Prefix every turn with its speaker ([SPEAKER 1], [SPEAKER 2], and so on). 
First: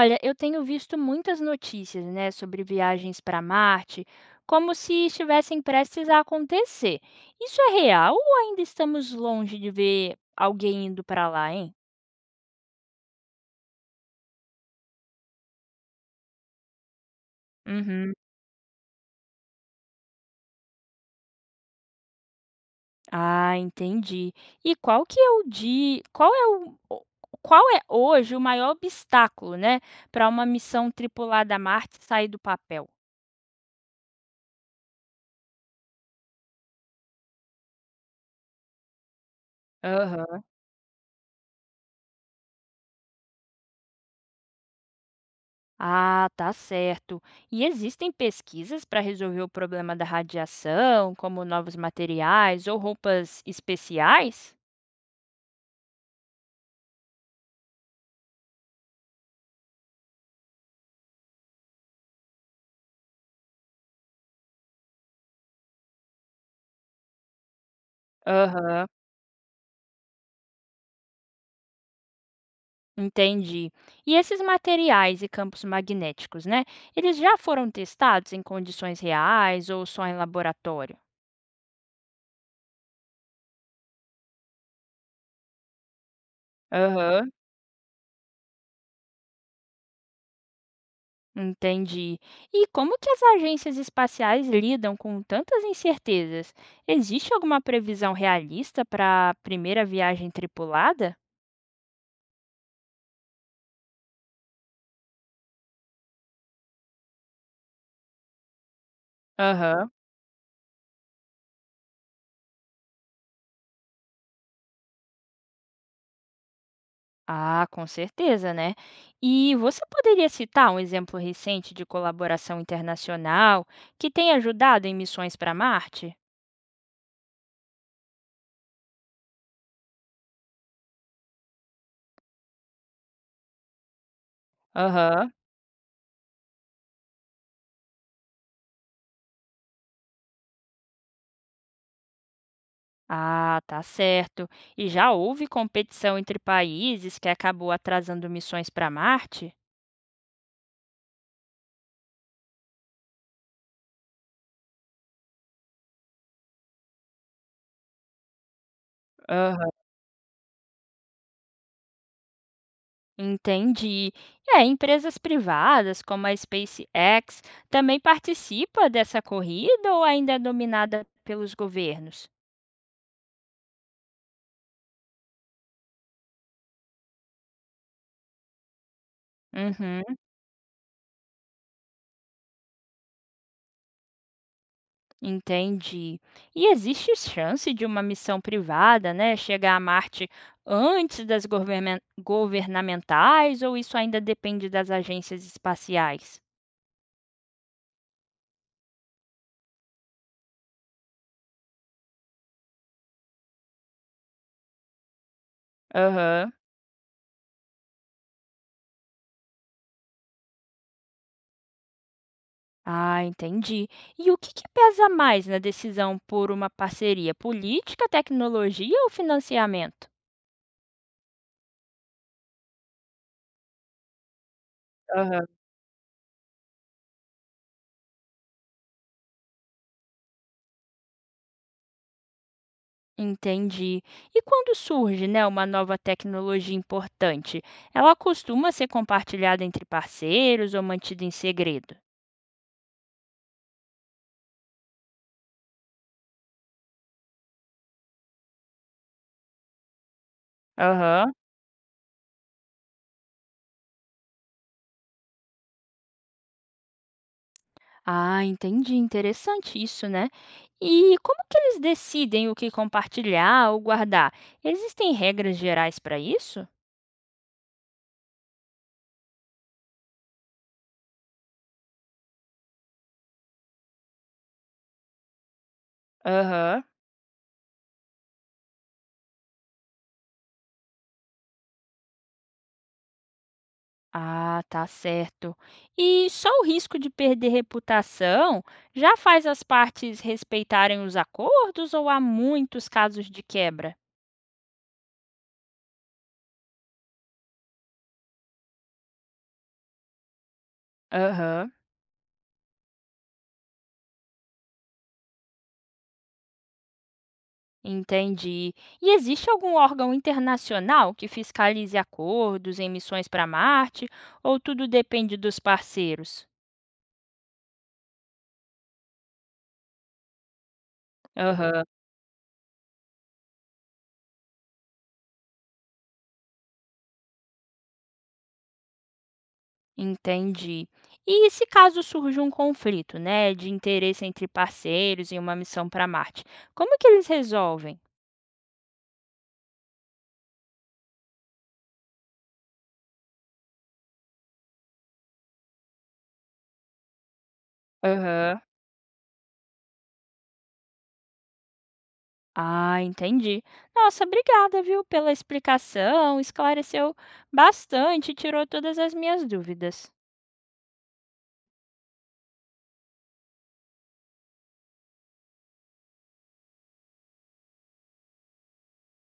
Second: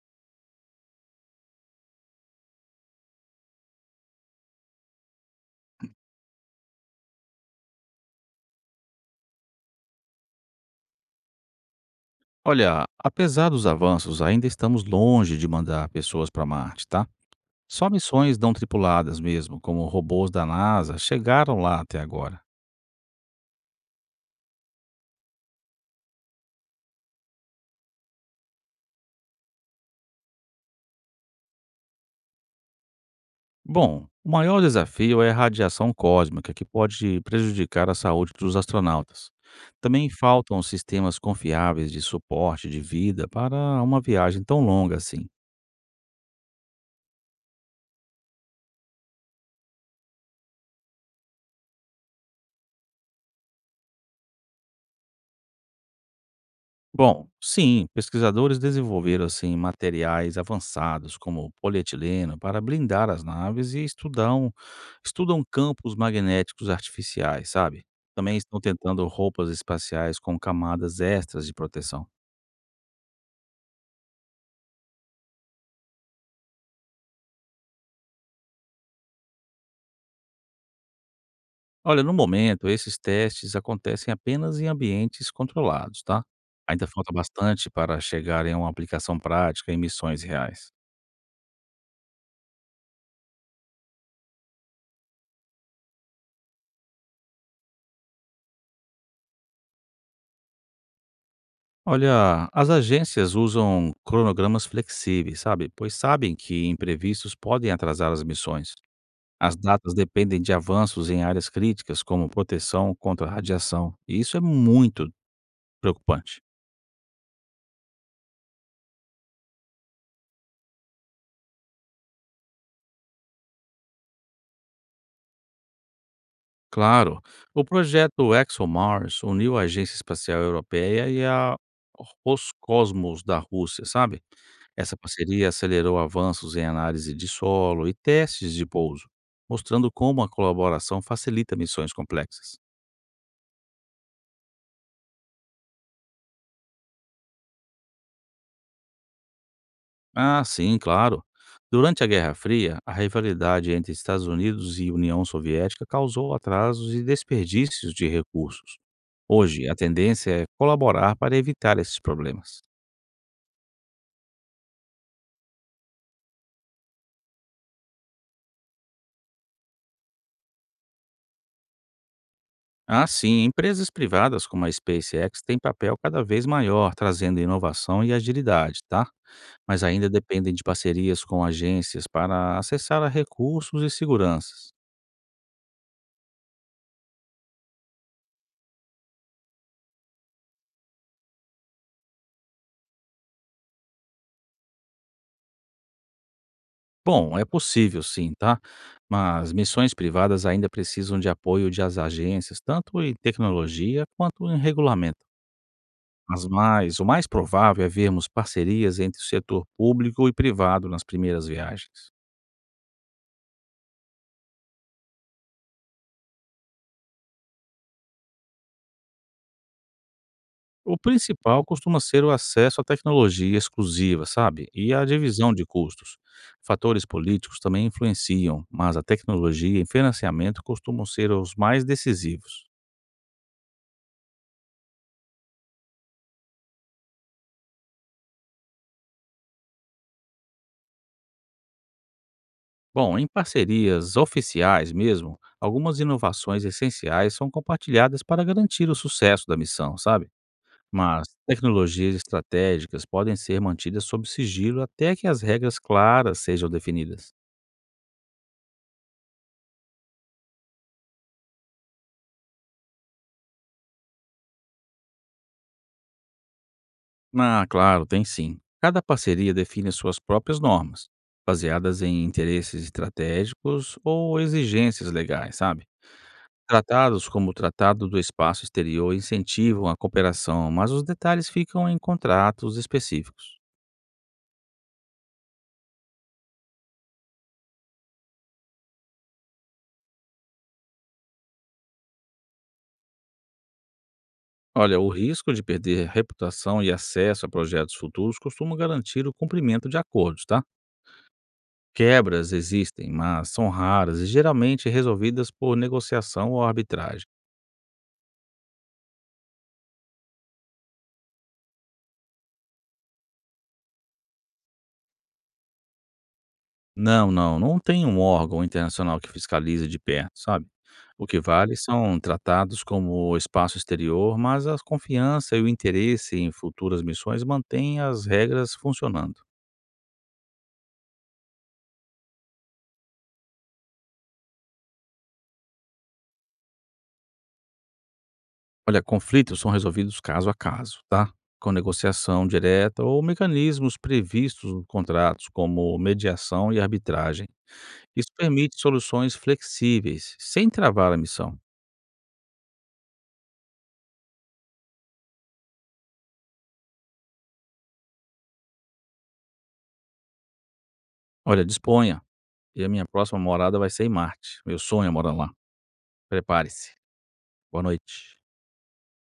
[SPEAKER 1] Olha, eu tenho visto muitas notícias, né, sobre viagens para Marte, como se estivessem prestes a acontecer. Isso é real ou ainda estamos longe de ver alguém indo para lá, hein?
[SPEAKER 2] Olha, apesar dos avanços, ainda estamos longe de mandar pessoas para Marte, tá? Só
[SPEAKER 1] Uhum.
[SPEAKER 2] missões não tripuladas mesmo, como robôs da NASA, chegaram lá até agora.
[SPEAKER 1] Ah, entendi. E qual é o qual é hoje o maior obstáculo, né, para uma missão tripulada a Marte sair do papel?
[SPEAKER 2] Bom, o maior desafio é a radiação cósmica, que pode prejudicar a saúde dos astronautas. Também
[SPEAKER 1] Aham.
[SPEAKER 2] faltam sistemas confiáveis de suporte de vida para uma viagem tão longa assim.
[SPEAKER 1] Ah, tá certo. E existem pesquisas para resolver o problema da radiação, como novos materiais ou roupas especiais?
[SPEAKER 2] Bom, sim, pesquisadores desenvolveram assim materiais avançados como polietileno para blindar as naves e estudam campos magnéticos artificiais, sabe? Também estão
[SPEAKER 1] Aham,
[SPEAKER 2] tentando roupas espaciais com camadas extras de proteção.
[SPEAKER 1] entendi. E esses materiais e campos magnéticos, né? Eles já foram testados em condições reais ou só em laboratório?
[SPEAKER 2] Olha, no momento, esses testes acontecem apenas em ambientes controlados, tá? Ainda falta
[SPEAKER 1] Aham,
[SPEAKER 2] bastante para chegarem a uma aplicação prática em missões reais.
[SPEAKER 1] entendi. E como que as agências espaciais lidam com tantas incertezas? Existe alguma previsão realista para a primeira viagem tripulada?
[SPEAKER 2] Olha, as agências usam cronogramas flexíveis, sabe? Pois sabem que imprevistos podem atrasar as missões. As
[SPEAKER 1] Aham.
[SPEAKER 2] datas dependem de avanços em áreas críticas, como proteção contra radiação, e isso é muito preocupante.
[SPEAKER 1] Ah, com certeza, né? E você poderia citar um exemplo recente de colaboração internacional que tem ajudado em missões para Marte?
[SPEAKER 2] Claro, o projeto ExoMars uniu a Agência Espacial Europeia e a Roscosmos da Rússia, sabe? Essa
[SPEAKER 1] Aham.
[SPEAKER 2] parceria acelerou avanços em análise de solo e testes de pouso, mostrando como a colaboração facilita missões complexas.
[SPEAKER 1] Ah, tá certo. E já houve competição entre países que acabou atrasando missões para Marte?
[SPEAKER 2] Ah, sim, claro. Durante a Guerra Fria, a rivalidade entre Estados Unidos e União Soviética causou atrasos e desperdícios de recursos. Hoje,
[SPEAKER 1] Aham.
[SPEAKER 2] a tendência é colaborar para evitar esses problemas.
[SPEAKER 1] Entendi. É, empresas privadas como a SpaceX também participa dessa corrida ou ainda é dominada pelos governos?
[SPEAKER 2] Assim, empresas privadas como a SpaceX têm papel cada vez maior, trazendo inovação e agilidade, tá? Mas
[SPEAKER 1] Uhum.
[SPEAKER 2] ainda dependem de parcerias com agências para acessar a recursos e seguranças.
[SPEAKER 1] Entendi. E existe chance de uma missão privada, né, chegar a Marte antes das governamentais ou isso ainda depende das agências espaciais?
[SPEAKER 2] Bom, é possível sim, tá? Mas missões privadas ainda precisam de apoio de as agências, tanto em tecnologia quanto em regulamento. Mas
[SPEAKER 1] Aham.
[SPEAKER 2] mais, o mais provável é vermos parcerias entre o setor público e privado nas primeiras viagens.
[SPEAKER 1] Ah, entendi. E o que que pesa mais na decisão por uma parceria política, tecnologia ou financiamento?
[SPEAKER 2] O principal costuma ser o acesso à tecnologia exclusiva, sabe? E a
[SPEAKER 1] Aham.
[SPEAKER 2] divisão de custos. Fatores políticos também influenciam, mas a tecnologia e financiamento costumam ser os mais decisivos.
[SPEAKER 1] Entendi. E quando surge, né, uma nova tecnologia importante, ela costuma ser compartilhada entre parceiros ou mantida em segredo?
[SPEAKER 2] Bom, em parcerias oficiais mesmo, algumas inovações essenciais são compartilhadas para garantir o sucesso da missão, sabe? Mas
[SPEAKER 1] Aham.
[SPEAKER 2] tecnologias estratégicas podem ser mantidas sob sigilo até que as regras claras sejam definidas.
[SPEAKER 1] Ah, entendi. Interessante isso, né? E como que eles decidem o que compartilhar ou guardar? Existem regras gerais para isso?
[SPEAKER 2] Ah, claro, tem sim. Cada parceria define suas próprias normas, baseadas em interesses estratégicos ou exigências legais, sabe?
[SPEAKER 1] Aham.
[SPEAKER 2] Tratados como o Tratado do Espaço Exterior incentivam a cooperação, mas os detalhes ficam em contratos específicos.
[SPEAKER 1] Ah, tá certo. E só o risco de perder reputação já faz as partes respeitarem os acordos ou há muitos casos de quebra?
[SPEAKER 2] Olha, o risco de perder reputação e acesso a projetos futuros costuma garantir o cumprimento de acordos, tá?
[SPEAKER 1] Aham.
[SPEAKER 2] Quebras existem, mas são raras e geralmente resolvidas por negociação ou arbitragem.
[SPEAKER 1] Entendi. E existe algum órgão internacional que fiscalize acordos em missões para Marte ou tudo depende dos parceiros?
[SPEAKER 2] Não, não, não tem um órgão internacional que fiscaliza de perto, sabe. O que vale
[SPEAKER 1] Aham,
[SPEAKER 2] são tratados como espaço exterior, mas a confiança e o interesse em futuras missões mantêm as regras funcionando.
[SPEAKER 1] entendi. E se caso surge um conflito, né, de interesse entre parceiros em uma missão para Marte, como que eles resolvem?
[SPEAKER 2] Olha, conflitos são resolvidos caso a caso, tá, com negociação direta ou mecanismos previstos nos contratos, como mediação e arbitragem. Isso
[SPEAKER 1] Aham.
[SPEAKER 2] permite soluções flexíveis, sem travar a missão.
[SPEAKER 1] Ah, entendi. Nossa, obrigada, viu, pela explicação, esclareceu bastante, tirou todas as minhas dúvidas.
[SPEAKER 2] Olha, disponha, e a minha próxima morada vai ser em Marte. Meu sonho é morar lá. Prepare-se. Boa noite.